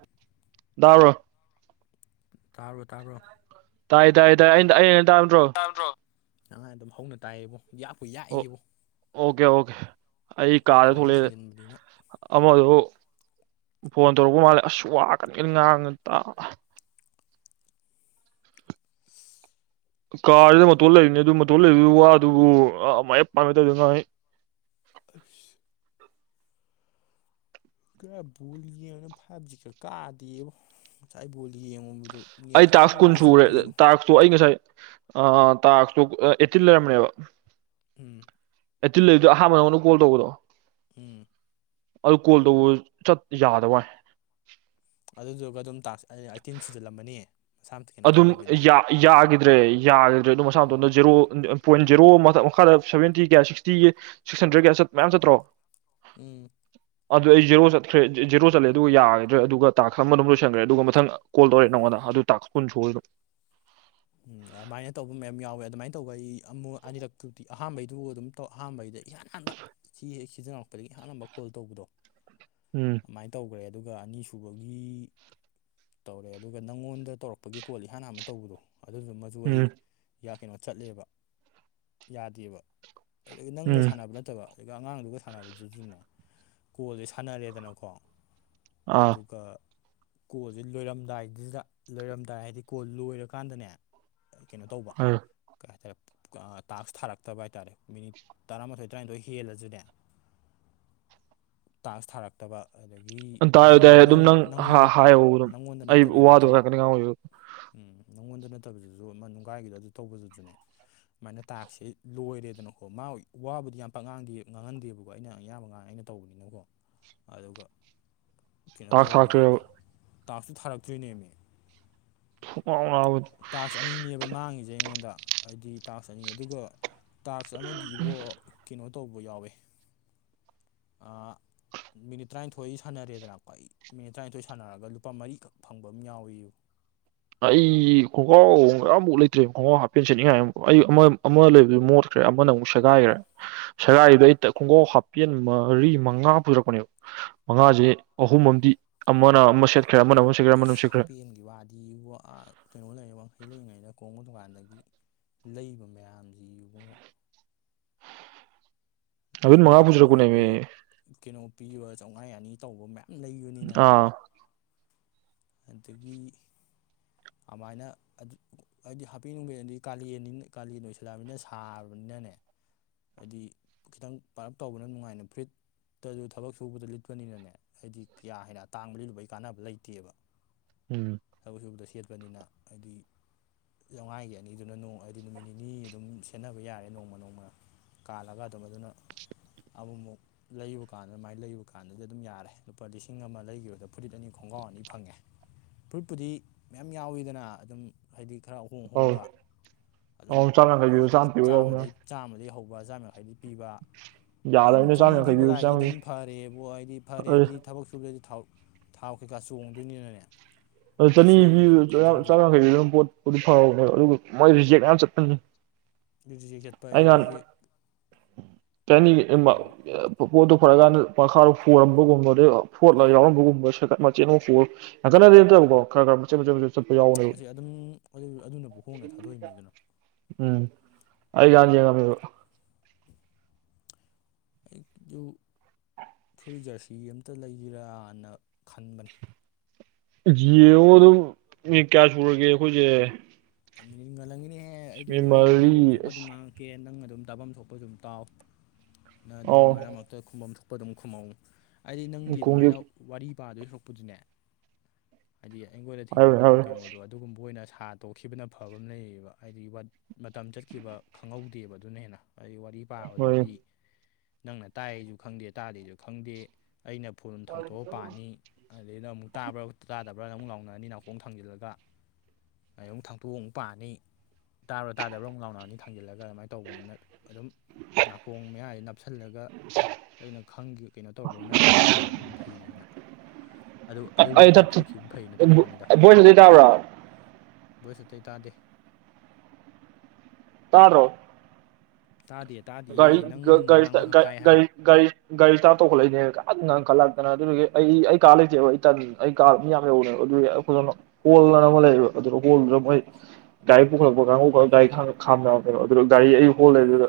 [unintelligible] ꯇꯥꯕ꯭ꯔꯣ ꯇꯥꯕꯔꯣ ꯇꯥꯕ꯭ꯔꯣ ꯇꯥꯏ ꯇꯥꯏ ꯇꯥꯏ ꯑꯩꯅ ꯑꯩꯅ ꯇꯥꯕ ꯅꯠꯇ꯭ꯔꯣ [unintelligible] ꯑꯗꯨꯝ ꯍꯧꯅ ꯇꯥꯏꯌꯦꯕꯣ ꯌꯥꯛꯄꯨ ꯑꯣ ꯌꯥꯛꯏꯕꯣ ꯑꯣꯀꯦ ꯑꯣꯀꯦ ꯑꯩ ꯀꯥꯗꯩ ꯅꯥꯀꯣꯡꯅ ꯊꯣꯛꯂꯛꯑꯦ ꯊꯥꯡꯖꯤꯟꯕꯅꯤꯅ ꯑꯃꯖꯨ ꯐꯣꯟ ꯇꯧꯔꯛꯄ ꯃꯥꯜꯂꯦ ꯑꯁ ꯋꯥ [unintelligible] ꯀꯥꯖꯤꯗ ꯃꯇꯣꯜ ꯂꯩꯔꯤꯅꯤ ꯑꯗꯨ ꯃꯇꯣꯜ ꯂꯩꯕꯗꯨꯒꯤ ꯋꯥ ꯑꯗꯨꯕꯨ ꯃꯥꯏꯞ ꯄꯥꯟꯕꯩ ꯇꯥꯏꯞꯇ ꯉꯥꯡꯉꯤ ꯑꯁ ꯈꯔ ꯕꯣꯜ ꯌꯦꯡꯉꯅ ꯐꯥꯏꯚ ꯖꯤ ꯈꯔ ꯀꯥꯗꯦꯕ ꯉꯁꯥꯏ ꯕꯣꯜ ꯌꯦꯡꯉꯨꯕꯗꯣ ꯅꯦꯠꯀ ꯖꯨꯔꯨ ꯖꯨꯔꯨ ꯆꯨꯞꯄꯤ ꯏꯕꯣ ꯇꯣ ꯑꯩ ꯉꯁꯥꯏ ꯑ ꯇꯥꯛꯁꯇꯣ ꯑꯩꯠꯇꯤꯟ ꯂꯩꯔꯝꯅꯦꯕ ꯎꯝ ꯑꯦꯠꯇꯤꯜꯂꯩꯗꯣ ꯑꯍꯥꯟꯕ ꯅꯉꯣꯟꯗ ꯀꯣꯜ ꯇꯧꯕꯗꯣ ꯎꯝ ꯑꯗꯨ ꯀꯣꯜ ꯇꯧꯕ ꯆꯠ ꯌꯥꯗꯕ ꯋꯥꯅꯤ ꯑꯗꯨꯗꯨꯒ ꯑꯗꯨꯝ ꯇꯥꯛꯁ ꯑꯩꯠꯇꯤꯟ ꯁꯨꯖꯜꯂꯝꯃꯅꯤ ꯃꯁꯥꯝꯇ ꯀꯩꯅꯣ ꯑꯗꯨꯝ ꯇꯧꯗꯕꯩꯗ ꯌꯥ ꯌꯥꯈꯤꯗ꯭ꯔꯦ ꯌꯥꯈꯤꯗ꯭ꯔꯦ ꯑꯗꯨꯝ ꯃꯁꯥ ꯎꯝ ꯃꯇꯣꯝꯗ ꯖꯦꯔꯣ ꯄꯣꯏꯟ ꯖꯦꯔꯣ ꯃꯊꯛ ꯃꯈꯥꯗ ꯁꯕꯦꯟꯇꯤ ꯀꯌꯥ ꯁꯤꯛꯁꯇꯤ ꯁꯤꯛꯁ ꯍꯟꯗ꯭ꯔꯦꯠ ꯀꯌꯥ ꯆꯠ ꯃꯌꯥꯝ ꯆꯠꯇ꯭ꯔꯣ ꯎꯝ ꯑꯗꯨ ꯑꯩ ꯖꯦꯣ ꯆꯠꯈ꯭ꯔꯦ ꯖꯦꯔꯣ ꯆꯠꯂꯦ ꯑꯗꯨꯒ ꯌꯥꯒꯗ꯭ꯔꯦ ꯑꯗꯨꯒ ꯇꯥ ꯈꯔ ꯑꯃ ꯑꯗꯨꯝ ꯂꯣꯏꯁꯟꯈ꯭ꯔꯦ ꯑꯗꯨꯒ ꯃꯊꯪ ꯀꯣꯜ ꯇꯧꯔꯦ ꯅꯪꯉꯣꯟꯗ ꯑꯗꯨ ꯇꯥꯛꯁ ꯀꯨꯟ ꯁꯨꯔꯗꯣ ꯑꯗꯨꯃꯥꯏꯅ ꯇꯧꯕ ꯃꯌꯥꯝ ꯌꯥꯎꯋꯦ ꯑꯗꯨꯃꯥꯏꯅ ꯇꯧꯕ ꯑꯩ ꯑꯃꯨꯛ ꯑꯅꯤꯔꯛꯇꯨꯗꯤ ꯑꯍꯥꯟꯕꯩꯗꯨꯕꯨ ꯑꯗꯨꯝ ꯇꯧ ꯑꯍꯥꯟꯕꯩꯗ ꯏꯍꯥꯟ ꯍꯥꯟꯕ ꯁꯤ ꯍꯦꯛ ꯁꯤꯖꯤꯟꯅꯔꯛꯄꯗꯒꯤ ꯏꯍꯥꯟ ꯍꯥꯟꯕ ꯀꯣꯜ ꯇꯧꯕꯗꯣ ꯎꯝ ꯃꯥꯏꯅ ꯇꯧꯈ꯭ꯔꯦ ꯑꯗꯨꯒ ꯑꯅꯤꯁꯨꯕꯒꯤ ꯇꯧꯔꯦ ꯑꯗꯨꯒ ꯅꯪꯉꯣꯟꯗ ꯇꯧꯔꯛꯄꯒꯤ ꯀꯣꯜ ꯏꯍꯥꯟ ꯑꯃ ꯇꯧꯕꯗꯣ ꯑꯗꯨꯃꯁꯨ ꯑꯩ ꯎꯝ ꯀꯩꯅꯣ ꯆꯠꯂꯦꯕ ꯌꯥꯗꯦꯕ ꯑꯗꯒꯤ ꯅꯪꯒ ꯎꯝ ꯁꯥꯟꯅꯕ ꯅꯠꯇꯕ ꯑꯗꯒꯤ ꯑꯉꯥꯡꯗꯨꯒ ꯁꯥꯟꯅꯕꯗꯨꯁꯨꯅꯦ ꯀꯣꯜꯁꯦ ꯁꯥꯟꯅꯔꯦꯗꯅꯀꯣ ꯑꯥ ꯑꯗꯨꯒ ꯀꯣꯜꯁꯦ ꯂꯣꯏꯔꯝꯗꯥꯏꯗꯨꯗ ꯂꯣꯏꯔꯝꯗꯥꯏ ꯍꯥꯏꯗꯤ ꯀꯣꯜ ꯂꯣꯏꯔꯒ ꯀꯥꯟꯗꯅꯦ ꯀꯩꯅꯣ ꯇꯧꯕ ꯍ ꯀꯩ ꯍꯥꯏꯇꯥꯔꯦ ꯇꯥꯛꯁ ꯊꯥꯔꯛꯇꯕ ꯍꯥꯏꯇꯥꯔꯦ ꯃꯤꯅꯤꯠ ꯇꯔꯥꯃꯥꯊꯣꯏ ꯇꯔꯥꯅꯤꯊꯣꯏ ꯍꯦꯜꯂꯁꯨꯅꯦ ꯇꯥꯟꯁ ꯊꯥꯔꯛꯇꯕ ꯑꯗꯒꯤ ꯑ ꯇꯥꯏꯌꯦ ꯅꯪ ꯇꯥꯏꯌꯦ ꯅꯪ ꯑꯗꯨꯝ ꯅꯪꯉꯣꯟꯗ ꯍꯥꯏꯌꯣ ꯑꯗꯨꯝ ꯅꯪꯉꯣꯟꯗ ꯑꯩ ꯋꯥꯗꯣ ꯅꯠꯇꯕꯤꯗꯁꯨ ꯉꯥꯛꯇꯅꯤ ꯉꯥꯡꯉꯣꯏꯁꯦ ꯎꯝ ꯅꯪꯉꯣꯟꯗ ꯅꯠꯇꯕꯗꯨꯁꯨ ꯑꯃ ꯅꯨꯡꯒꯥꯏꯒꯤꯗ ꯑꯗꯨ ꯇꯧꯕꯗꯨꯗꯨꯅꯦ ꯁꯨꯃꯥꯏꯅ ꯇꯥꯛꯁꯁꯦ ꯂꯣꯏꯔꯦꯗꯅꯀꯣ ꯃꯥ ꯋꯥꯕꯨꯗꯤ ꯌꯥꯝ ꯄꯛꯉꯥꯡꯗꯦ ꯉꯥꯡꯍꯟꯗꯦꯕꯀꯣ ꯑꯩꯅ ꯑꯌꯥꯝꯕ ꯉꯥꯡ ꯑꯩꯅ ꯇꯧꯕꯅꯦ ꯃꯤꯅꯀꯣ ꯑꯗꯨꯒ ꯀꯩꯅꯣ ꯇꯥꯛꯁ ꯇꯧꯔꯤꯌꯦꯅ ꯊꯥꯛꯇ꯭ꯔꯦꯕ ꯇꯥꯛꯁꯇꯨ ꯊꯥꯔꯛꯇ꯭ꯔꯤꯅꯦꯃꯤ [unintelligible] ꯇꯥꯛꯁ ꯑꯅꯤꯅꯦꯕ ꯃꯥꯡꯉꯤꯁꯦ ꯑꯩꯉꯣꯟꯗ ꯍꯥꯏꯗꯤ ꯇꯥꯛꯁ ꯑꯅꯤ ꯑꯗꯨꯒ ꯇꯥꯛꯁ ꯑꯃꯗꯤ ꯏꯕꯣ ꯀꯩꯅꯣ ꯇꯧꯕ ꯌꯥꯎꯋꯦ ꯑꯥ ꯃꯤꯅꯤꯠ ꯇꯔꯥꯅꯤꯊꯣꯏ ꯁꯥꯟꯅꯔꯦꯗꯅꯀ꯭ꯋꯥ ꯑꯩ ꯃꯤꯅꯤꯠ ꯇꯔꯥꯅꯤꯊꯣꯏ ꯁꯥꯟꯅꯔꯒ ꯂꯨꯄꯥ ꯃꯔꯤꯈꯛ ꯐꯪꯕ ꯑꯃ ꯌꯥꯎꯋꯕ ꯑꯩ ꯈꯣꯡꯒ꯭ꯔꯥꯎ ꯑꯝꯃꯨꯛ ꯂꯩꯇ꯭ꯔꯦ ꯈꯣꯡꯒ꯭ꯔꯥꯎ ꯍꯥꯞꯄꯦꯟ ꯁꯦꯠꯅꯤꯡꯉꯥꯏ ꯑꯃꯨꯛ ꯑꯩ ꯑꯃ ꯂꯩꯕꯗꯨ ꯃꯣꯠ ꯭ꯔꯦ ꯑꯃꯅ ꯑꯃꯨꯛ ꯁꯦꯒꯥꯏꯈ꯭ꯔꯦ ꯁꯦꯒꯥꯏꯔꯤꯗꯨꯗ ꯑꯩ ꯈꯣꯡꯒꯥꯎꯞ ꯍꯥꯞꯄꯤꯦꯟꯃ ꯃꯔꯤ ꯃꯉꯥ ꯄꯨꯖꯔꯛꯄꯅꯦꯕ ꯃꯉꯥꯁꯦ ꯑꯍꯨꯝ ꯑꯃꯗꯤ ꯑꯃꯅ ꯑꯃ ꯁꯦꯠꯈ꯭ꯔꯦ ꯑꯃꯅ ꯑꯃ ꯁꯦꯠꯈ꯭ꯔꯦ ꯑꯃꯅ ꯑꯃ ꯑꯁ ꯁꯦꯠꯈ꯭ꯔꯦ ꯍꯥꯄꯦꯝꯒꯤ ꯋꯥꯗꯤ ꯋꯥ ꯀꯩꯅꯣ ꯂꯩ ꯋꯥꯡꯈꯩ ꯂꯩꯔꯤꯉꯩꯗ ꯀꯣꯡꯕ ꯗꯨꯀꯥꯟꯗꯒꯤ ꯂꯩꯕ ꯃꯌꯥꯝꯁꯤ ꯏꯕꯨꯡꯉꯣ ꯑꯗꯨꯝ ꯂꯩꯕ ꯃꯉꯥ ꯍꯥꯏꯗꯤ ꯃꯣꯏꯒꯤꯗꯣ ꯄꯨꯖꯔꯛꯄꯅꯦꯃꯤ ꯀꯩꯅꯣ ꯄꯤꯕ ꯆꯥꯝꯃꯉꯥ ꯑꯅꯤ ꯇꯧꯕ ꯃꯌꯥꯝ ꯂꯩꯕꯅꯤꯅꯕ ꯑꯥ ꯑꯗꯒꯤ ꯑꯃꯥꯏꯅ ꯑꯗꯨ ꯑꯩꯗꯤ ꯍꯥꯞꯄꯦꯟ ꯅꯨꯡꯕꯦꯟ ꯑꯗꯤ ꯀꯥꯂꯦꯟꯅꯤꯅ ꯀꯥꯂꯦꯟ ꯑꯣꯏꯁꯜꯂꯛꯑꯕꯅꯤꯅ ꯁꯥꯔꯕꯅꯤꯅꯅꯦ ꯍꯥꯏꯗꯤ ꯈꯤꯇꯪ ꯄꯥꯔꯞ ꯇꯧꯕꯅ ꯅꯨꯡꯉꯥꯏꯅ ꯐ꯭ꯔꯤꯠꯇꯁꯨ ꯊꯕꯛ ꯁꯨꯕꯗ ꯂꯤꯠꯄꯅꯤꯅꯅꯦ ꯍꯥꯏꯗꯤ ꯀꯌꯥ ꯍꯦꯟꯅꯇꯥꯡꯕ ꯂꯤꯂꯨꯕꯒꯤ ꯀꯥꯟꯅꯕ ꯂꯩꯇꯦꯕ ꯎꯝ ꯊꯕꯛ ꯁꯨꯕꯗ ꯁꯦꯠꯄꯅꯤꯅ ꯍꯥꯏꯗꯤ ꯆꯥꯃꯥꯏꯒꯤ ꯑꯅꯤꯗꯨꯅ ꯅꯣꯡ ꯍꯥꯏꯗꯤ ꯅꯨꯃꯤꯠ ꯅꯤꯅꯤ ꯑꯗꯨꯝ ꯁꯦꯟꯅꯕ ꯌꯥꯔꯦ ꯅꯣꯡꯃ ꯅꯣꯡꯃ ꯀꯥꯜꯂꯒ ꯑꯗꯨꯝ ꯑꯗꯨꯅ ꯑꯃꯨꯛ ꯃꯨꯛ ꯂꯩꯕ ꯀꯥꯟꯗ ꯑꯗꯨꯃꯥꯏꯅ ꯂꯩꯕ ꯀꯥꯟꯗꯗꯤ ꯑꯗꯨꯝ ꯌꯥꯔꯦ ꯂꯨꯄꯥ ꯂꯤꯁꯤꯡ ꯑꯃ ꯂꯩꯈꯤꯕꯗ ꯐꯨꯔꯤꯠ ꯑꯅꯤ ꯈꯣꯡꯒ꯭ꯔꯥꯎ ꯑꯅꯤ ꯐꯪꯉꯦ ꯐꯨꯔꯤꯠꯄꯨꯗꯤ ꯃꯌꯥꯝ ꯌꯥꯎꯋꯤꯗꯅ ꯑꯗꯨꯝ ꯍꯥꯏꯗꯤ ꯈꯔ ꯑꯍꯣꯡ ꯑꯧ ꯍꯣꯡꯕ ꯑꯗꯨꯝ ꯑꯧ ꯆꯥꯝ ꯌꯥꯡꯈꯩ ꯄꯤꯕ ꯆꯥꯝ ꯄꯤꯕ ꯌꯥꯎꯕꯅꯦ ꯆꯥꯝꯃꯗꯒꯤ ꯆꯥꯝꯃꯗꯒꯤ ꯍꯧꯕ ꯆꯥꯝꯃ ꯌꯥꯡꯈꯩꯗꯒꯤ ꯄꯤꯕ ꯑꯗꯨꯝ ꯌꯥꯗꯕꯅꯤꯅ ꯆꯅꯤ ꯆꯥꯝ ꯌꯥꯡꯈꯩ ꯄꯤꯕ ꯄꯤꯕꯒꯥꯏꯗꯤ ꯆꯥꯝ ꯑꯗꯨꯝ ꯐꯔꯦꯕ ꯍꯥꯏꯕꯨ ꯐꯔꯦ ꯍꯥꯏꯗꯤ ꯊꯕꯛ ꯁꯨꯕꯗꯗꯤ ꯊꯥꯎ ꯊꯥꯎ ꯀꯩꯀꯥ ꯆꯣꯡꯗꯣꯏꯅꯤꯅꯅꯦ ꯑꯗꯨ ꯀꯩꯁꯨ ꯌꯥꯝꯅ ꯆꯅꯤꯤꯕ ꯀꯩꯅꯣ ꯆꯥꯝ ꯈꯟꯖꯟꯗꯦꯕ ꯌꯥꯡꯈꯩ ꯑꯗꯨꯝ ꯄꯣꯠꯄꯨꯗꯤ ꯐꯍꯧꯅꯦꯕ ꯑꯗꯨꯒ ꯃꯣꯏ ꯔꯤꯖꯦꯛ ꯌꯥꯝ ꯆꯠꯄꯅꯤ ꯌꯦꯛ ꯌꯦꯠꯄ ꯑꯗꯨꯗꯒꯤ ꯀꯅꯤ ꯄꯣꯠꯇꯣ ꯐꯔꯛꯀꯥꯟꯗ ꯃꯈꯥꯗꯣ ꯍꯣꯔꯝꯕꯒꯨꯝꯕ ꯑꯗꯩ ꯐꯣꯠꯂꯒ ꯌꯥꯎꯔꯝꯕꯒꯨꯝꯕ ꯁꯦꯀꯠ ꯃꯆꯦꯠ ꯑꯃ ꯍꯣ ꯑꯈꯩꯅꯅ ꯑꯗꯨꯣ ꯈ ꯃꯁꯤ ꯑꯗꯨꯝ ꯑꯗꯨꯅꯕꯨ ꯍꯣꯡꯅ ꯊꯥꯗꯣꯛꯏꯃꯤꯗꯅ꯫ ꯎꯝ ꯑꯩꯒꯤꯍꯟ ꯌ‌‌ꯦꯡꯉꯝꯃ‍ꯦꯕ ꯑꯩ ꯗꯨ ꯊꯨꯏ ꯖꯔꯁꯤ ꯑꯃꯝꯇ ꯂꯩꯖꯤꯔꯅ ꯈꯟꯕꯅꯤ ꯖꯤꯌ‌ꯦꯡꯑꯣ ꯑꯗꯨꯝ ꯃꯤꯅꯤꯠ ꯀꯌꯥ ꯁꯨꯔꯒꯦ ꯑꯩꯈꯣꯏꯁꯦ꯫ ꯃꯤꯅꯤꯠ ꯉꯜꯍꯂꯝꯒꯅꯤꯍꯦ ꯑꯩ ꯑꯗꯨꯝ ꯃꯤꯅꯤꯠ ꯑꯩ ꯑꯗꯨꯝ ꯃꯔꯤ ꯉꯥꯡꯐꯝ ꯊꯣꯛꯄ ꯑꯗꯨꯝ ꯑꯁ ꯉꯥꯡꯉ ꯀꯦ ꯅꯪ ꯑꯗꯨꯝ ꯇꯥꯐꯝ ꯊꯣꯛꯄ ꯑꯗꯨꯝ ꯇꯥꯎ ꯅꯪ ꯑꯗꯨꯝ ꯃꯔꯝ ꯑꯧ ꯈꯨꯝꯐꯝ ꯊꯣꯛꯄ ꯑꯗꯨꯝ ꯈꯨꯝꯃꯧ ꯍꯥꯏꯗꯤ ꯅꯪꯒꯤ ꯈꯣꯡꯖꯦ ꯑꯗꯨꯃꯥꯏꯅ꯫ ꯋꯥꯔꯤ ꯄꯥꯗꯣꯏ ꯁꯔꯛꯄꯗꯨꯅꯦ ꯍꯥꯏꯗꯤ ꯑꯩꯉꯣꯟꯗ ꯍꯥꯏꯔꯨꯔꯦ ꯊꯦꯡꯅꯈ꯭ꯔꯤꯕ ꯍꯥꯏꯔꯨꯔꯦ ꯀꯩꯅꯣꯗꯣ ꯑꯗꯨꯒꯨꯝꯕ ꯑꯣꯏꯅ ꯁꯥ ꯇꯧꯗ ꯈꯤꯕꯅ ꯐꯕ ꯑꯃ ꯂꯩꯌꯦꯕ ꯍꯥꯏꯗꯤ ꯃꯇꯝ ꯆꯠꯈꯤꯕ ꯈꯪꯍꯧꯗꯦꯕ ꯑꯗꯨꯅ ꯍꯦꯟꯅ ꯍꯥꯏꯗꯤ ꯋꯥꯔꯤ ꯍꯣꯏ ꯄꯥꯕꯗꯨꯗꯤ ꯅꯪꯅ ꯇꯥꯏꯌꯦꯁꯨ ꯈꯪꯗꯦ ꯇꯥꯗꯦꯁꯨ ꯈꯪꯗꯦ ꯑꯩꯅ ꯐ‌ꯣꯟ ꯊꯥꯡꯇꯣꯛꯑ ꯄꯥꯅꯤ ꯑꯗꯩꯗ ꯑꯃꯨꯛ ꯇꯥꯕ꯭ꯔꯥ ꯇꯥꯗꯕ꯭ꯔꯥꯅ ꯑꯃꯨꯛ ꯂꯥꯎꯅꯔꯅꯤ ꯅꯥꯀꯣꯡ ꯊꯥꯡꯖꯤꯜꯂꯒ ꯑꯑꯩ ꯑꯃꯨꯛ ꯊꯥꯡꯇꯣꯛꯑ ꯑꯃꯨꯛ ꯄꯥꯅꯤ ꯇꯥꯕꯔ ꯇꯥꯗꯕ꯭ꯔꯣ ꯑꯃꯨꯛ ꯂꯥꯎꯅꯥꯑꯅꯤ ꯊꯥꯡꯖꯤꯜꯂꯒ ꯑꯗꯨꯃꯥꯏꯅ ꯇꯧꯕꯅꯤꯅ ꯑꯗꯨꯝ ꯅꯥꯀꯣꯡ ꯃꯌꯥꯏꯁꯦ ꯅꯞꯁꯤꯜꯂꯒ꯫ ꯑꯩꯅ ꯈꯪꯒꯤ ꯀꯩꯅꯣ ꯇꯧꯔꯛꯄ ꯃꯌꯥꯝꯗꯣ ꯑꯗꯨ ꯄꯥꯈꯤꯕꯅ ꯐꯩꯌꯦꯅ꯫ ꯑꯗꯨ ꯑꯗꯨ ꯋꯥꯔꯤꯗꯨ ꯂꯤꯊꯣꯛꯈꯤꯕ ꯐꯩꯅ ꯇꯧꯕꯅ ꯚꯣꯏꯁꯗꯤ ꯇꯥꯕ꯭ꯔꯥ꯫ ꯚꯣꯏꯁ ꯑꯇꯩ ꯇꯥꯗꯦ ꯇꯥꯗ꯭ꯔꯣ꯫ ꯇꯥꯗ‌ꯦꯠ ꯒꯔꯤ ꯒꯔꯤ ꯒꯔꯤ ꯏꯁꯇꯥꯠ ꯒꯔꯤ ꯒꯔꯤ꯫ ꯒꯥꯔꯤ ꯏꯁꯇꯥꯠ ꯇꯧꯈꯠꯂꯛꯏꯅꯦ ꯀ ꯉꯪꯈꯠꯂꯛꯇꯅ ꯑꯗꯨꯒꯤ ꯑꯩ ꯑꯩ ꯀꯥ ꯂꯩꯇꯦꯕ ꯑꯩ ꯇꯟ ꯑꯩ ꯀꯥ ꯃꯤ ꯌꯥꯝ ꯂꯩꯍꯧꯕꯅꯦꯕ ꯑꯗꯨꯒꯤ ꯑꯩꯈꯣꯏꯅ ꯑꯃ ꯍꯣꯜ ꯑꯅ ꯑꯃ ꯂꯩꯌꯦꯕ ꯑꯗꯨꯅ ꯍꯣꯜꯗꯨꯗ ꯃꯣꯏ꯫ ꯒꯥꯔꯤ ꯄꯨꯈꯠꯂꯛꯄ ꯀꯥꯡꯕꯨ ꯒꯥꯔꯤ [unintelligible] ꯈꯥꯝꯅꯕ ꯀꯩꯅꯣ ꯑꯗꯨ ꯒꯥꯔꯤ ꯑꯩ ꯍꯣꯜꯂ ꯂꯩꯑꯗꯨꯗ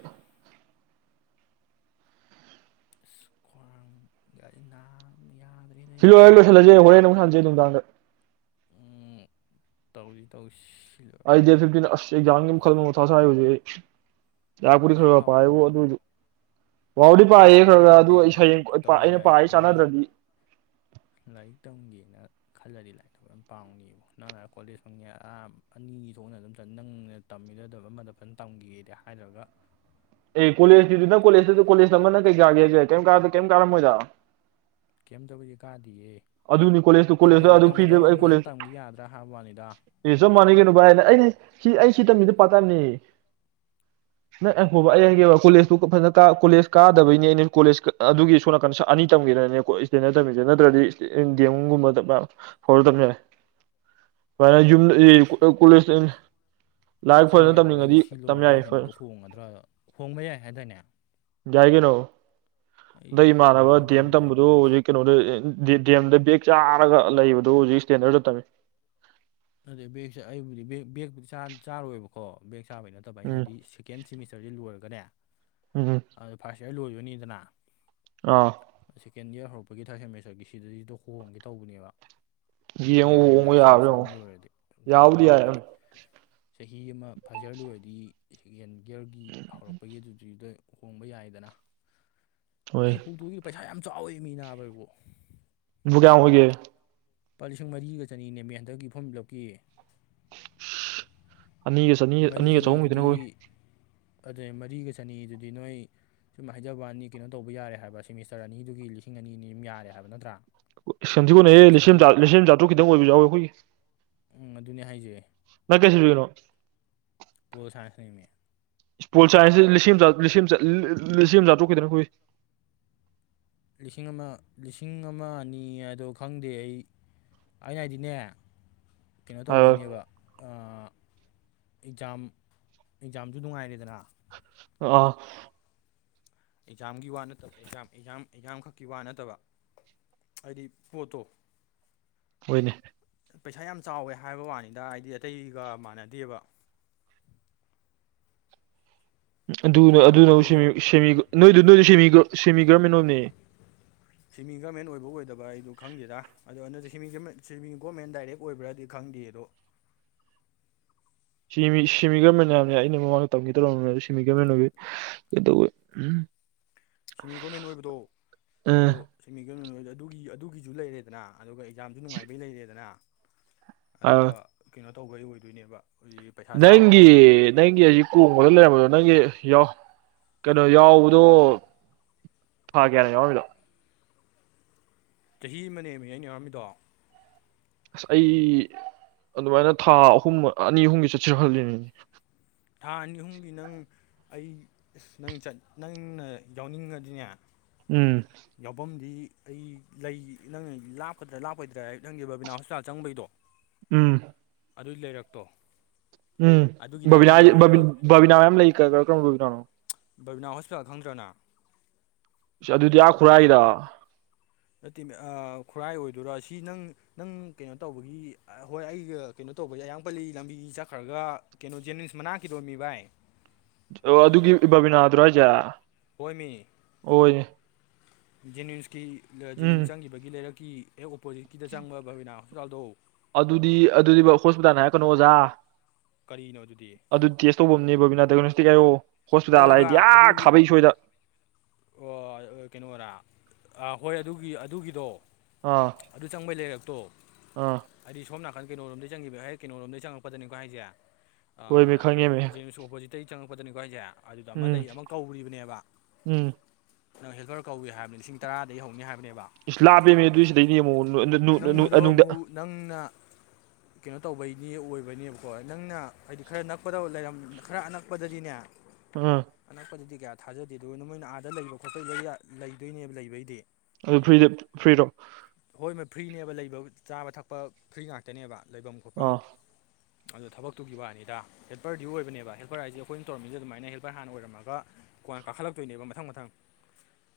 ꯑꯁ ꯈ꯭ꯨꯋꯥꯥꯡ ꯒꯁꯦ ꯅꯕꯗꯥ ꯌꯥꯗꯦ꯫ ꯁꯤ ꯂꯣꯏ ꯂꯣꯏꯁꯤꯜꯂꯁꯦ ꯍꯣꯔꯦꯟ ꯑꯃꯨꯛ ꯁꯥꯟꯖꯦ ꯅꯨꯡꯗꯥꯡꯗ꯫ ꯎꯝ ꯇꯧꯖꯤ ꯇꯧꯁꯤ꯫ ꯑꯩ ꯗꯦꯠ ꯐꯤꯞꯇꯤꯟꯗ ꯑꯁ‌ ꯏꯛꯖꯥꯝꯒꯤꯕꯨ ꯈꯟꯕꯗ ꯃꯊꯥꯁ ꯁꯥꯏ ꯍꯧꯖꯤꯛ ꯑꯩ ꯂꯥꯏꯔꯤꯛꯄꯨꯗꯤ ꯂꯥꯏꯔꯤꯛ ꯈꯔꯈꯔ ꯄꯥꯎ ꯄꯌ‌ꯦꯕꯨ ꯄꯥꯎꯕꯅꯦ ꯑꯗ‌ꯣꯏꯖꯨ ꯄꯕꯨꯗꯤ ꯅꯣꯏ ꯄꯥꯏꯌꯦ ꯈꯔ ꯑꯗꯨꯃꯥꯏꯅ ꯈꯔ ꯑꯗꯨ ꯑꯩ ꯇꯧꯒꯦꯅ ꯁꯩꯔ‌ꯦꯡ [unintelligible] ꯇꯧꯋꯦ ꯑꯩꯅ ꯂꯥꯏꯔꯤꯛ ꯄꯥꯏꯖꯤꯒ ꯂꯥꯏꯔꯤꯛ ꯆꯥꯟꯅꯗ꯭ꯔꯗꯤ꯫ ꯂꯥꯏꯔꯤꯛ ꯇꯝꯒꯦꯅ꯫ ꯈꯜꯂꯗꯤ ꯂꯥꯏꯔꯤꯛꯇꯣ ꯑꯗꯨꯝ ꯄꯥꯎꯅꯦ ꯏꯕꯣ ꯅꯪꯅ ꯀꯣꯂꯦꯖ ꯐꯪꯉꯦ ꯑ ꯑꯅꯤ ꯊꯣꯛꯅ ꯑꯗꯨꯝ ꯆꯟ ꯅꯪꯅ ꯇꯝꯃꯤꯒꯗꯕ ꯑꯃꯗ ꯐꯅ ꯇꯝꯈꯤꯒꯦꯗ ꯍꯥꯏꯔꯒ ꯑꯦ ꯀꯣꯂꯦꯖꯀꯤꯗꯨ ꯅꯪ ꯀꯣꯂꯦꯇꯁꯨ ꯀꯣꯂꯦꯖ ꯑꯃꯅ ꯀꯩꯥꯒꯦ ꯀꯩꯝꯗ ꯀꯩꯝ ꯀꯥꯔꯝꯣꯏꯗ ꯀꯩꯝ ꯇꯕꯨꯗꯤ ꯀꯥꯏꯗꯤꯌꯦ ꯑꯗꯨꯅꯤ ꯀꯣꯂꯦꯖꯇꯨ ꯀꯣꯂꯦꯖꯇ ꯑꯩꯅꯍꯥꯏꯗꯤ ꯑꯗꯨ ꯐ꯭ꯔꯤꯗ ꯇꯝꯒꯗꯕ ꯑꯩ ꯑꯃ ꯐꯖꯅ ꯀꯣꯂꯦꯖ ꯇꯝꯈꯤ ꯌꯥꯗ꯭ꯔꯥ ꯍꯥꯏꯕ ꯋꯥꯅꯤꯗ꯫ ꯑꯦ ꯆꯞ ꯃꯥꯟꯅ ꯀꯩꯅꯣ ꯚꯥꯏꯅ ꯑꯩꯗꯤ ꯁꯤ ꯑꯩ ꯁꯤ ꯇꯝꯃꯤꯁꯤ ꯄꯥꯇ ꯇꯥꯏꯝꯅꯤ [inaudible] ꯅ ꯑꯩ ꯍꯣꯕ ꯑꯩ ꯍꯥꯏꯒꯦ ꯀꯣꯂꯦꯖꯇꯨ ꯐꯖꯅ ꯀꯣꯂꯦꯖ ꯀꯥꯗꯕꯩꯅꯦ ꯑꯩꯅ ꯀꯣꯂꯦꯖ ꯑꯗꯨꯒꯤ ꯁꯣ ꯅꯥꯀꯟ ꯑꯅꯤ ꯇꯝꯈꯤꯔꯅꯦ ꯀꯣꯏ ꯏꯁꯇꯦꯟꯗ꯭ꯔ ꯇꯝꯃꯤꯁꯦ ꯅꯠꯇ꯭ꯔꯗꯤ ꯗꯤ ꯑ‌ꯦꯝ ꯒꯨꯝꯕ ꯍꯧꯕꯗꯩ ꯇꯝ ꯌꯥꯔ‌ꯦ ꯄꯔ ꯌꯨꯝꯗ꯫ [unintelligible] ꯀꯣꯂꯦꯖ [unintelligible] ꯑꯩ ꯂꯥꯏꯔꯤꯛ ꯐꯖꯅ ꯈꯪꯗꯦ ꯅꯥꯕ ꯑꯩ ꯇꯝꯅꯤꯡꯉꯗꯤ ꯁꯤ ꯇꯝ ꯌꯥꯏ ꯂꯣꯏꯔꯒ ꯀꯩꯅꯣꯗꯣ ꯌꯥꯏ ꯍꯣꯡꯒꯗ꯭ꯔꯥ ꯍꯣꯡꯕ ꯌꯥꯏ ꯍꯥꯏꯗꯥꯏꯅꯦ ꯌꯥꯏꯒꯤꯅꯣ ꯅꯗꯪ ꯑꯩ ꯏꯃꯥꯟꯅꯕ ꯊꯧꯕꯥꯜꯗ ꯗꯤ ꯑꯦꯝ ꯍꯣꯡꯉꯁꯦ ꯇꯝꯕꯗꯨ ꯈꯪꯗꯦ ꯍꯧꯖꯤꯛ ꯀꯩꯅꯣꯗ ꯗꯦꯝꯗ ꯕꯦꯛ ꯆꯥꯔꯒ ꯂꯩꯕꯗꯣ ꯍꯧꯖꯤꯛ ꯁ꯭ꯇꯦꯟꯗꯔꯗ ꯇꯝꯃꯤ ꯅꯠꯇ‌ꯦ ꯕ‌ꯦꯒꯁ‌ꯦ ꯑꯩꯕꯨꯗꯤ ꯕꯦꯒ ꯕꯦꯒ ꯆꯥꯟ ꯆꯥꯔꯣꯏꯕꯀꯣ ꯕꯦꯒ ꯆꯥꯕꯩ ꯅꯠꯇꯕ ꯑꯩꯅ ꯎꯝ ꯍꯥꯏꯗꯤ ꯁꯤꯛ ꯁꯦꯀꯦꯟ ꯁꯦꯃꯤꯁꯇꯔꯁꯤ ꯂꯣꯏꯔꯒꯅꯦ ꯎꯨꯝ ꯎꯨꯝ ꯑꯗ ꯐꯥꯔꯁ ꯏꯌꯥꯔ ꯂꯣꯏꯗꯣꯏꯅꯤꯗꯅ ꯑꯥ ꯁꯦꯀꯦꯟ ꯌꯥꯔ ꯍꯧꯔꯛꯄꯒꯤ ꯊꯥꯔꯠ ꯁꯦꯃꯦꯁꯇꯔꯒꯤ ꯁꯤꯗꯗꯤꯗꯣ ꯍꯣꯡꯒꯦ ꯇꯧꯕꯅꯦꯕ꯫ ꯌꯦꯡꯉꯣ ꯌꯥꯅꯤꯅ ꯍꯣꯡꯕ ꯌꯥꯕ꯭ꯔꯥ ꯁꯤꯃꯤꯁꯇꯔ ꯌꯦꯡꯉꯣ ꯑꯃ ꯂꯣꯏꯔ ꯀꯩꯅꯣꯝ ꯌꯥꯕꯨꯗꯤ ꯑꯃ ꯌꯥꯏ ꯌꯥꯝ ꯂꯣꯏꯔꯗꯤ ꯆꯍꯤ ꯑꯃ ꯐꯥꯁꯌꯥꯔ ꯂꯣꯏꯔꯗꯤ ꯌꯦꯟ ꯌꯔꯒꯤ ꯍꯧꯔꯛꯄꯒꯤꯗꯨꯏꯗ ꯍꯣꯡꯕ ꯌꯥꯏꯗꯅ ꯍꯣꯏ ꯑꯩ ꯍꯧꯡꯗꯣꯛꯗꯤ ꯄꯩꯁꯥ ꯌꯥꯝ ꯆꯥꯎꯋꯦ ꯃꯤ ꯅꯥꯕ ꯏꯕꯣ ꯕꯨ ꯀꯌꯥꯝ ꯑꯣꯏꯒꯦ ꯂꯨꯄꯥ ꯂꯤꯁꯤꯡ ꯃꯔꯤꯒ ꯆꯅꯤꯅꯦꯝꯃꯤ ꯍꯟꯗꯛꯀꯤ ꯐꯣꯝ ꯐꯤꯂꯞꯀꯤ ꯑꯅꯤꯒ ꯆꯅꯤ ꯅꯣꯏ ꯃꯔꯤ ꯑꯅꯤꯒ ꯆꯍꯨꯝ ꯈꯤꯇꯪ ꯆꯅꯤꯗꯨꯗꯤ ꯑꯣꯏ ꯑꯗꯨ ꯃꯔꯤꯒ ꯆꯅꯤꯗꯨꯗꯤ ꯅꯣꯏ ꯁꯨꯝ ꯍꯥꯏꯖꯕ ꯋꯥꯅꯤ ꯀꯩꯅꯣ ꯇꯧꯕ ꯌꯥꯔꯦ ꯍꯥꯏꯕ ꯁꯦꯃꯤꯁꯇꯔ ꯑꯅꯤꯗꯨꯒꯤ ꯂꯤꯁꯤꯡ ꯑꯅꯤ ꯑꯅꯤꯝ ꯌꯥꯔꯦ ꯍꯥꯏꯕ ꯅꯠꯇ꯭ꯔꯥ ꯏꯁ [unintelligible] ꯂꯤ ꯍꯥꯏꯗꯤ ꯆꯍꯨꯝ ꯂꯤꯁꯤꯡꯑꯝ ꯆꯥꯇ꯭ꯔꯨꯛ ꯈꯤꯇꯪ ꯑꯣꯏꯕ ꯌꯥꯎꯏ ꯑꯩꯈꯣꯏꯒꯤ ꯎꯝ ꯑꯗꯨꯅꯦ ꯍꯥꯏꯖꯦ ꯅꯪ ꯀꯩ ꯁꯕꯖꯦꯒꯅꯣ ꯄꯣꯜ ꯁꯥꯥꯏꯟꯁ ꯅꯦꯃꯤ ꯏꯁ ꯄꯣꯜ ꯁꯥꯏꯟꯁ ꯂꯤꯁꯤꯡ ꯑꯃ ꯆꯥ ꯆꯥꯇ꯭ꯔꯨꯛ ꯈꯤꯇꯗꯅꯦ ꯑꯩꯈꯣꯏ ꯂꯤꯁꯤꯡ ꯑꯃ ꯂꯤꯁꯤꯡ ꯑꯃ ꯑꯅꯤ ꯍꯥꯏꯗꯣ ꯈꯪꯗꯦ ꯑꯩ ꯑꯩꯅ ꯍꯥꯏꯗꯤꯅꯦ ꯀꯩꯅꯣ ꯑꯥ ꯇꯧꯕꯩꯅꯦꯕ ꯑꯦꯛꯖꯥꯝ ꯑꯦꯛꯖꯥꯝꯁꯨ ꯅꯨꯡꯉꯥꯏꯔꯦꯗꯅ ꯑꯥ ꯑꯦꯛꯖꯥꯝꯒꯤ ꯋꯥ ꯅꯠꯇꯕ ꯑꯦꯛꯖꯥꯝ ꯑꯦꯛꯖꯥꯝ ꯑꯦꯛꯖꯥꯝꯈꯛꯀꯤ ꯋꯥ ꯅꯠꯇꯕ ꯍꯥꯏꯗꯤ ꯄꯣꯠꯇꯣ ꯍꯣꯏꯅꯦ ꯄꯩꯁꯥ ꯌꯥꯝ ꯆꯥꯎꯋꯦ ꯍꯥꯏꯕ ꯋꯥꯅꯤꯗ ꯍꯥꯏꯗꯤ ꯑꯇꯩꯒ ꯃꯥꯟꯅꯗꯦꯕ ꯑꯗꯨ ꯅ ꯑꯗꯨ ꯑꯇꯩꯒ ꯑꯇꯩꯒ ꯅꯣꯏ ꯅꯣꯏꯗꯨ ꯁꯦꯃꯤ ꯁꯦꯃꯤ ꯒꯕꯔꯃꯦꯟ ꯑꯣꯏꯔꯝꯅꯤ [unintelligible] ꯁ꯭ꯤꯃꯤꯡ ꯒꯔꯃꯦꯟ ꯑꯣꯏꯕ ꯑꯣꯏꯗꯕ ꯑꯩꯗꯨꯣ ꯈꯪꯗꯦꯗ ꯑꯗꯣ ꯑꯗꯨꯗ ꯁ꯭ꯤꯃꯤꯡ ꯒꯣꯔꯃꯦꯟ ꯗꯥꯏꯔꯦꯛ ꯑꯣꯏꯕ꯭ꯔꯗꯤ ꯈꯪꯗꯦ ꯑꯗꯣ ꯁꯤꯃꯤ ꯁꯤꯃꯤ ꯒꯕꯔꯃꯦꯟꯅꯤ ꯍꯥꯏꯕꯅꯦ ꯑꯩꯅ ꯃꯃꯥꯡꯗ ꯇꯝꯒꯦ ꯇꯧꯔꯝꯃꯕꯅꯦ ꯁꯤꯃꯤ ꯒꯕꯔꯃꯦꯟ ꯑꯣꯏꯕꯩ [unintelligible] ꯁꯤꯃꯤ ꯒꯣꯕꯔꯃꯦꯟ ꯑꯣꯏꯕꯗꯣ ꯑꯥ ꯑꯗꯣ ꯁꯤꯃꯤ ꯒꯣꯔꯃꯦꯟ ꯑꯣꯏꯕꯗꯣ ꯑꯗꯨꯒꯤ ꯑꯗꯨꯒꯤꯁꯨ ꯂꯩꯔꯦꯗꯅ ꯑꯗꯨꯒ ꯑꯦꯛꯖꯥꯝꯁꯨ ꯅꯨꯡꯉꯥꯏꯕꯩ ꯂꯩꯔꯦꯗꯅ ꯑꯗꯨꯒ ꯑꯥ ꯀꯩꯅꯣ ꯇꯧꯕꯩ ꯑꯣꯏꯗꯣꯏꯅꯦꯕ ꯍꯧꯖꯤꯛ ꯄꯩꯁꯥ ꯅꯪꯒꯤ ꯆꯥꯎꯔꯤꯁꯦ ꯅꯪꯒꯤ ꯍꯧꯖꯤꯛ ꯀꯣꯡꯕꯗ ꯂꯩꯔꯝꯕꯗꯣ ꯅꯪꯒꯤ ꯌꯥ ꯀꯩꯅꯣ ꯌꯥꯎꯕꯗꯣ ꯊꯥ ꯀꯌꯥꯅꯣ ꯌꯥꯎꯔꯝꯃꯤꯗꯣ ꯆꯍꯤ ꯑꯃ ꯅꯦꯝꯃꯤ ꯑꯩꯅ ꯌꯥꯎꯔꯝꯃꯤꯗꯣ ꯑꯁ ꯑꯩ ꯑꯗꯨꯃꯥꯏꯅ ꯊꯥ ꯑꯍꯨꯝ ꯑꯅꯤ ꯑꯍꯨꯝꯒꯤ ꯆꯠꯁꯤꯔ ꯍꯜꯂꯤꯅꯤꯅꯦ ꯊꯥ ꯑꯅꯤ ꯑꯍꯨꯝꯒꯤ ꯅꯪ ꯑꯩ ꯑꯁ ꯅꯪ ꯅꯪꯅ ꯌꯥꯎꯅꯤꯡꯉꯗꯤꯅꯦ ꯎꯝ ꯌꯥꯎꯐꯝꯗꯤ ꯑꯩ ꯂꯩ ꯅꯪ ꯂꯥꯞꯀꯗ꯭ꯔꯥ ꯂꯥꯞꯄꯣꯏꯗ꯭ꯔꯥ ꯍꯥꯏ ꯅꯪꯒꯝ ꯕꯕꯤꯅꯥ ꯍꯣꯁꯄꯤꯇꯥꯜ ꯆꯪꯕꯩꯗꯣ [unintelligible] ꯎꯝ ꯑꯗꯨꯏ ꯂꯩꯔꯛꯇꯣ ꯎꯝ ꯑꯗꯨꯒꯤꯗ ꯕꯕꯤꯅꯥ ꯑꯃ ꯍꯥꯏꯖꯤ ꯂꯩꯌꯦꯕ ꯕꯕꯤ ꯍꯦꯜꯄꯔ ꯕꯕꯤꯅꯥ ꯃꯌꯥꯝ ꯂꯩ ꯀꯔꯝ ꯕꯕꯤꯅꯥꯅꯣ ꯆꯥ ꯕꯥꯕꯤꯅꯥ ꯍꯣꯁꯄꯤꯇꯥꯜ ꯈꯪꯗ꯭ꯔ ꯅꯪ ꯑꯁ ꯑꯗꯨꯗꯤ ꯑ ꯈꯨꯔꯥꯏꯒꯤꯗꯣ ꯅꯠꯇꯦꯃꯤ ꯑ ꯈꯨꯔꯥꯏ ꯑꯣꯏꯗꯣꯏꯔꯥ ꯁꯤ ꯅꯪ ꯅꯪ ꯀꯩꯅꯣ ꯇꯧꯕꯒꯤ ꯍꯣꯏ ꯑꯩꯒ ꯀꯩꯅꯣ ꯇꯧꯕ ꯑꯌꯥꯡ ꯄꯜꯂꯤ ꯂꯝꯕꯤ ꯆꯠꯈ꯭ꯔꯒ ꯀꯩꯅꯣ ꯖꯦꯅꯤꯟꯁ ꯃꯅꯥꯛꯀꯤꯗꯣꯝ ꯃꯤ ꯚꯥꯏ ꯑꯣ ꯑꯗꯨꯒꯤ ꯕꯥꯕꯤꯅꯥꯗꯨꯔꯣ ꯍꯥꯏꯖꯦ ꯍꯣꯏꯃꯤ ꯑꯣꯏ ꯖꯦꯅꯤꯝꯁꯀꯤ ꯑꯥ ꯎꯝ ꯖꯦꯅꯤꯝꯁ ꯆꯪꯈꯤꯕꯒꯤ ꯂꯩꯔꯛꯀꯤ ꯑꯦ ꯑꯣ ꯄꯣꯖꯤꯠꯀꯤꯗ ꯆꯪꯕ ꯕꯕꯤꯅꯥ ꯍꯣꯁꯄꯤꯇꯥꯜꯗꯣ ꯑꯗꯨꯗꯤ ꯑꯗꯨꯗꯤ ꯍꯣꯁꯄꯤꯇꯥꯜ ꯍꯥꯏꯔꯛꯀꯅꯨ ꯑꯣꯖꯥ ꯀꯔꯤꯅꯣ ꯑꯗꯨꯗꯤ ꯑꯗꯨ ꯇꯦꯁ ꯇꯧꯕ ꯑꯃꯅꯦ ꯕꯣꯕꯤꯅꯥ ꯗꯥꯏꯒꯅꯣꯁꯇꯤꯛ ꯍꯥꯏꯔꯣ ꯍꯣꯁꯄꯤꯇꯥꯜ ꯍꯣꯏꯕ ꯍꯥꯏꯗꯤꯌꯥ ꯈꯥꯕꯩ ꯁꯣꯏꯗ ꯑꯣ ꯀꯩꯅꯣꯔꯥ ꯍꯣꯏ ꯑꯗꯨꯒꯤ ꯑꯗꯨꯒꯤꯗꯣ ꯑꯥ ꯑꯗꯨ ꯆꯪꯕꯩ ꯂꯩꯔꯛꯇꯣ ꯑꯥ ꯑꯩꯗꯤ ꯁꯣꯝ ꯅꯥꯀꯟ ꯀꯩꯅꯣꯔꯣꯝꯗꯩ ꯆꯪꯈꯤꯕꯕ ꯍ ꯀꯩꯅꯣꯔꯣꯝꯗꯒꯤ ꯆꯪꯉꯛꯄꯗꯅꯤꯀꯣ ꯍꯥꯏꯁꯦ ꯍꯣꯏꯃꯤ ꯈꯪꯉꯦꯃꯤ ꯖꯦꯝꯁ ꯑꯣꯄꯣꯖꯤꯇꯩꯒꯤ ꯆꯪꯉꯛꯄꯗꯅꯤꯀꯣ ꯑꯩꯁꯦ ꯑꯗꯨꯗ ꯑꯃ ꯎꯝ ꯂꯩ ꯑꯃ ꯀꯧꯔꯤꯕꯅꯦꯕ ꯎꯝ ꯅꯪ ꯍꯦꯜꯄꯔ ꯀꯧꯋꯦ ꯍꯥꯏꯕꯅꯤ ꯂꯤꯁꯤꯡ ꯇꯔꯥꯗꯒꯤ ꯍꯧꯅꯤ ꯍꯥꯏꯕꯅꯦꯕ ꯏꯁ ꯂꯥꯞꯄꯅꯦ ꯑꯗꯨꯏ ꯁꯤꯗꯩꯗꯤ ꯑꯃꯨꯛ ꯑꯅꯨ ꯅꯪ ꯅꯨ ꯑꯗꯣ ꯅꯨꯗ ꯑꯃꯨꯛ ꯅꯪꯅ ꯀꯩꯅꯣ ꯇꯧꯕꯩꯗꯤ ꯑꯣꯏꯕꯅꯦꯕꯀꯣ ꯅꯪꯅ ꯍꯥꯏꯗꯤ ꯈꯔ ꯅꯛꯄꯗ ꯂꯩꯔꯝ ꯈꯔ ꯑꯅꯛꯄꯗꯗꯤꯅꯦ ꯑꯥ ꯑꯅꯛꯄꯗꯗꯤ ꯀꯌꯥ ꯊꯥꯖꯗꯦ ꯑꯗꯨꯒ ꯅ ꯃꯣꯏꯅ ꯑꯥꯗ ꯂꯩꯕ ꯈꯣꯠꯄ ꯂꯩꯗꯣꯏꯅꯦꯕ ꯂꯩꯕꯩꯗꯤ ꯑꯗꯨ ꯐ꯭ꯔꯤꯗ ꯐ꯭ꯔꯤꯗꯣ ꯍꯣꯏ ꯃ ꯐ꯭ꯔꯤꯅꯦꯕ ꯂꯩꯕ ꯆꯥꯕ ꯊꯛꯄ ꯐ꯭ꯔꯤ ꯉꯥꯛꯇꯅꯦꯕ ꯂꯩꯕꯝ ꯈꯣꯠꯄꯝ ꯑꯥ ꯑꯗꯣ ꯊꯕꯛꯇꯨꯒꯤ ꯋꯥꯅꯤꯗ ꯍꯦꯜꯄꯔꯗꯤ ꯑꯣꯏꯕꯅꯦ ꯍꯦꯜꯄꯔ ꯍꯥꯏꯖꯦ ꯑꯩꯈꯣꯏꯅ ꯇꯧꯔꯝꯃꯤꯁꯦ ꯑꯗꯨꯃꯅ ꯍꯦꯜ ꯔ ꯍꯥꯟꯅ ꯑꯣꯏꯔꯝꯃꯒ ꯀꯣꯟꯅ ꯀꯥꯈꯠꯂꯛꯇꯣꯏꯅꯦꯕ ꯃꯊꯪ ꯃꯊꯪ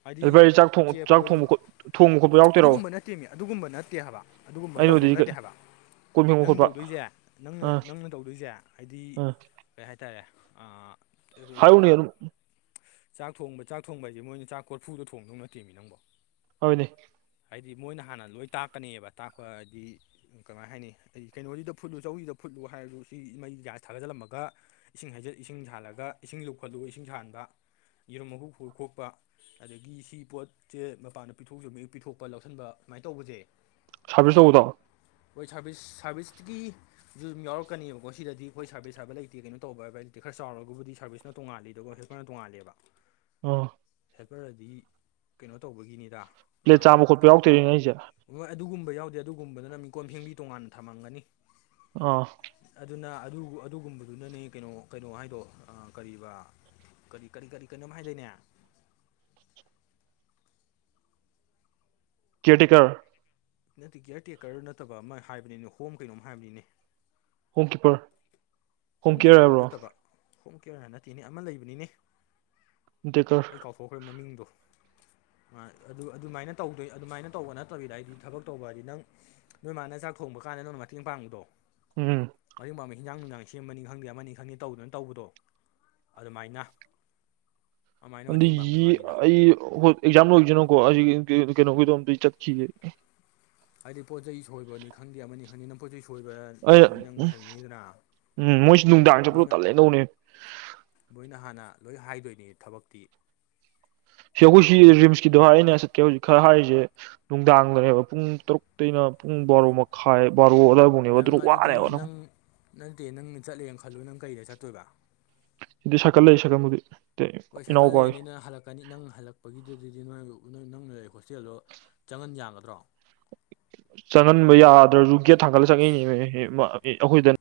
ꯍꯥꯏꯗꯤ ꯑꯗꯨ ꯚꯥꯏ ꯀꯨ ꯆꯥꯛ ꯊꯣꯡ ꯀꯦꯞ ꯆꯥꯛ ꯑꯣꯏꯔꯤ ꯊꯣꯡꯕ ꯈꯣꯠ ꯊꯣꯡꯕ ꯈꯣꯠꯄ ꯌꯥꯎꯗꯣꯏꯔꯣ ꯑꯗꯨꯒꯨꯝꯕ ꯅꯠꯇꯦꯃꯤ ꯑꯗꯨꯒꯨꯝꯕ ꯅꯠꯇꯦ ꯍꯥꯏꯕ ꯑꯗꯨꯒꯨꯝꯕ ꯇꯧꯗꯧ ꯑꯩꯅꯕꯨꯗꯤ ꯀꯩ ꯅꯠꯇꯦ ꯍꯥꯏꯕ ꯀꯣꯟ ꯐꯦꯡꯕ ꯅꯪ ꯈꯣꯠꯄ ꯇꯧꯗꯣꯏꯁꯦ ꯅꯪꯅ ꯑꯥ ꯅꯪꯅ ꯇꯧꯗꯣꯏꯁꯦ ꯍꯥꯏꯗꯤ ꯑꯥ ꯀꯩ ꯍꯥꯏꯇꯥꯔꯦ ꯑꯩꯈꯣꯏꯒꯤ ꯑꯣꯏꯔꯝ ꯆꯥꯛ ꯊꯣꯡꯕ ꯆꯥꯛ ꯊꯣꯡꯕ ꯍꯥꯏꯁꯦ ꯃꯣꯏꯅ ꯆꯥꯛ ꯀꯣꯔꯐꯨꯗ ꯊꯣꯡꯗꯧ ꯅꯠꯇꯦꯃꯤ ꯅꯪꯕꯣ ꯍꯣꯏꯅꯦ ꯍꯥꯏꯗꯤ ꯃꯣꯏꯅ ꯍꯥꯟꯅ ꯂꯣꯏ ꯇꯥꯛꯀꯅꯦꯕ ꯇꯥꯛꯄ ꯍꯥꯏꯗꯤ ꯀꯃꯥꯏꯅ ꯍꯥꯏꯅꯤ ꯑꯩ ꯀꯩꯅꯣꯁꯤꯗ ꯐꯨꯠꯂꯨ ꯆꯧꯁꯤꯗ ꯐꯨꯠꯂꯨ ꯍꯥꯏꯔꯗꯨ ꯁꯤ ꯃꯩ ꯒ꯭ꯌꯥꯁ ꯊꯥꯒꯖꯤꯜꯂꯝꯃꯒ ꯏꯁꯤꯡ ꯍꯩꯖꯤꯠ ꯏꯁꯤꯡ ꯁꯥꯍꯜꯂꯒ ꯏꯁꯤꯡ ꯂꯨꯈꯠꯂꯨꯒ ꯏꯁꯤꯡ ꯁꯥꯍꯟꯥꯟꯕ ꯌꯦꯔꯨꯝ ꯃꯨ ꯍꯨ ꯈꯣꯛꯄ ꯑꯗꯒꯤ ꯁꯤ ꯄꯣꯠꯁꯦ ꯃꯄꯥꯟꯗ ꯄꯤꯊꯣꯛꯆ ꯄꯤꯊꯣꯛꯄ ꯂꯧꯁꯤꯟꯕ ꯁꯨꯃꯥꯏꯅ ꯇꯧꯕꯁꯦ ꯁꯥꯔꯚꯤꯁꯕꯤꯁ ꯇꯧꯕꯗꯣ ꯑꯩꯈꯣꯏ ꯁꯔꯕꯤꯁ ꯁꯔꯕꯤꯁꯇꯒꯤ ꯑꯗꯨꯨ ꯑꯗꯨꯝ ꯌꯥꯎꯛꯀꯅꯦꯕꯀꯣ ꯁꯤꯗꯤ ꯑꯩ ꯍꯣꯏ ꯁꯥꯔꯚꯤꯁ ꯍꯥꯏꯕ ꯂꯩꯇꯦ ꯀꯩꯅꯣ ꯇꯧꯕ ꯍꯥꯏꯕ ꯂꯩꯇꯦ ꯈꯔ ꯆꯥꯎꯔꯒꯕꯨꯗꯤ ꯁꯥꯔꯚꯤꯁꯁꯅ ꯇꯣꯉꯥꯜꯂꯤꯗꯀꯣ ꯈꯣꯏꯅ ꯇꯣꯡꯉꯥꯜꯂꯦꯕ ꯑꯣ ꯍꯦꯄꯔ ꯍꯥꯏꯗꯤ ꯀꯩꯅꯣ ꯇꯧꯕꯒꯤꯅꯤꯗ ꯄ꯭ꯂꯦꯠ ꯆꯥꯃ ꯈꯣꯠꯄ ꯌꯥꯎꯗꯣꯏꯔꯤꯅꯦ ꯑꯩꯁꯦ ꯍꯣꯏ ꯑꯗꯨꯒꯨꯝꯕ ꯌꯥꯎꯗꯦ ꯑꯗꯨꯒꯨꯝꯕꯗꯅ ꯃꯤꯀꯣꯟ ꯐꯦꯡꯕꯤ ꯇꯣꯉꯥꯟꯅ ꯊꯝꯃꯝꯒꯅꯤ ꯑ ꯑꯗꯨꯅ ꯑꯗꯨꯒꯨꯝꯕꯗꯨꯅꯅꯦ ꯀꯩꯅꯣ ꯀꯩꯅꯣ ꯍꯥꯏꯗꯣ ꯀꯔꯤꯕ ꯀꯔꯤ ꯀꯔꯤ ꯀꯔꯤ ꯀꯩꯅꯣꯝ ꯍꯥꯏꯗꯣꯏꯅꯦ ꯀꯦꯌꯥꯔ ꯇꯦꯀꯔ ꯅꯠꯇꯦ ꯀꯤꯌꯔ ꯇꯦꯀꯔ ꯅꯠꯇꯕ ꯑꯃ ꯍꯥꯏꯕꯅꯤꯅꯦ ꯍꯣꯝ ꯀꯩꯅꯣꯝ ꯍꯥꯏꯕꯅꯤꯅꯦ ꯍꯣꯝ ꯀꯤꯄꯔ ꯍꯣꯝ ꯀꯤꯞꯄꯔ ꯅꯠꯇꯕ ꯍꯣꯝ ꯀꯦꯌꯥ ꯅꯠꯇꯦꯅꯦ ꯑꯃ ꯂꯩꯕꯅꯤꯅꯦ ꯑꯗꯨꯒꯀꯣ ꯑꯩ ꯀꯥꯎꯊꯣꯛꯈ꯭ꯔꯦ ꯃꯃꯤꯡꯗꯣ ꯑꯗꯨ ꯑꯗꯨꯃꯥꯏꯅ ꯇꯧꯗꯣꯏ ꯑꯗꯨꯃꯥꯏꯅ ꯇꯧꯕ ꯅꯠꯇꯕꯤꯗ ꯍꯥꯏꯗꯤ ꯊꯕꯛ ꯇꯧꯕ ꯍꯥꯏꯗꯤ ꯅꯪ ꯅꯣꯏ ꯃꯥꯅ ꯆꯥꯛ ꯊꯣꯡꯕ ꯀꯥꯟꯗ ꯅꯣꯏꯅ ꯃꯇꯦꯡ ꯄꯥꯡꯕꯗꯣ ꯎꯝ ꯃꯨꯝꯕ ꯍ ꯆꯥꯡ ꯅꯨꯡꯉꯏ ꯁꯦꯝ ꯑꯃꯅꯤꯅꯤ ꯈꯪꯗꯦ ꯑꯃꯅꯤ ꯈꯪꯗꯦ ꯇꯧꯗꯨꯅ ꯇꯧꯕꯗꯣ ꯑꯗꯨꯃꯥꯏꯅ ꯑꯗꯨꯃꯥꯏꯅ ꯑꯗꯨ ꯃꯇꯦꯡ ꯄꯥꯡꯕꯩ ꯋꯥꯅꯤꯗ ꯑꯩ ꯍ ꯑꯦꯛꯖꯥꯝ ꯂꯣꯏꯗꯅꯨꯀꯣ ꯑꯩ ꯀꯩꯅꯣꯒꯤꯗꯣꯝꯇ ꯆꯠꯈꯤꯒꯦ ꯍꯥꯏꯗꯤ ꯄꯣꯠꯆꯩ ꯁꯣꯏꯕꯅꯤ ꯈꯪꯗꯦ ꯑꯃꯅꯤ ꯈꯪꯗꯦꯅ ꯄꯣꯠꯆꯩ ꯁꯣꯏꯕ ꯑꯩ ꯅꯪ ꯍꯥꯏꯅꯤꯗꯥ ꯎꯝ ꯃꯣꯏꯁꯨ ꯅꯨꯡꯗꯥꯡ ꯃꯣꯏ ꯆꯠꯄꯗꯣ ꯇꯜꯂꯦ ꯇꯧꯅꯦ ꯃꯣꯏꯅ ꯍꯥꯟꯅ ꯂꯣꯏ ꯍꯥꯏꯗꯣꯏꯅꯤ ꯊꯕꯛꯇꯤ ꯁꯤ ꯑꯩꯈꯣꯏ ꯁꯤ ꯔꯤꯝꯁꯀꯤꯗꯣꯚ ꯑꯩꯅ ꯆꯠꯀꯦ ꯍꯧꯖꯤꯛ ꯈꯔ ꯍꯥꯏꯔꯤꯁꯦ ꯅꯨꯡꯗꯥꯡꯗꯅꯦꯕ ꯄꯨꯡ ꯇꯔꯨꯛꯇꯩꯩꯅ ꯄꯨꯡ ꯕꯥꯔꯣ ꯃꯈꯥꯏ ꯕꯥꯔꯣ ꯑꯗꯨꯏ ꯅꯪ ꯑꯗꯨꯗꯤ ꯅꯪ ꯅꯠꯇꯦ ꯅꯪ ꯆꯠꯂꯦꯅ ꯈꯜꯂꯨ ꯅꯪ ꯀꯩꯗ ꯆꯠꯇꯣꯏꯕ ꯏꯗꯤ ꯁꯥꯏꯀꯜ ꯑꯂꯩ ꯁꯥꯏꯀꯜꯕꯨꯗꯤ ꯍꯣꯏ ꯁꯥꯏꯀꯜ ꯏꯅꯥꯎꯄꯥꯒꯤ ꯂꯩꯔꯅꯤꯅ ꯍꯜꯂꯛꯄ ꯀꯅꯤ ꯅꯪ ꯍꯜꯂꯛꯄꯒꯤꯗꯨꯗꯤ ꯅꯣꯏ ꯅ ꯅꯪꯅ ꯍꯣꯁꯇꯦꯜꯗꯣ ꯆꯪꯍꯟ ꯌꯥꯒꯗ꯭ꯔꯣ ꯆꯪꯍꯟꯕ ꯌꯥꯗ꯭ꯔꯁꯨ ꯒꯦꯠ ꯊꯥꯡꯒꯠꯂ ꯆꯪꯉꯏꯅꯦ ꯑꯩꯈꯣꯏꯗꯅꯦ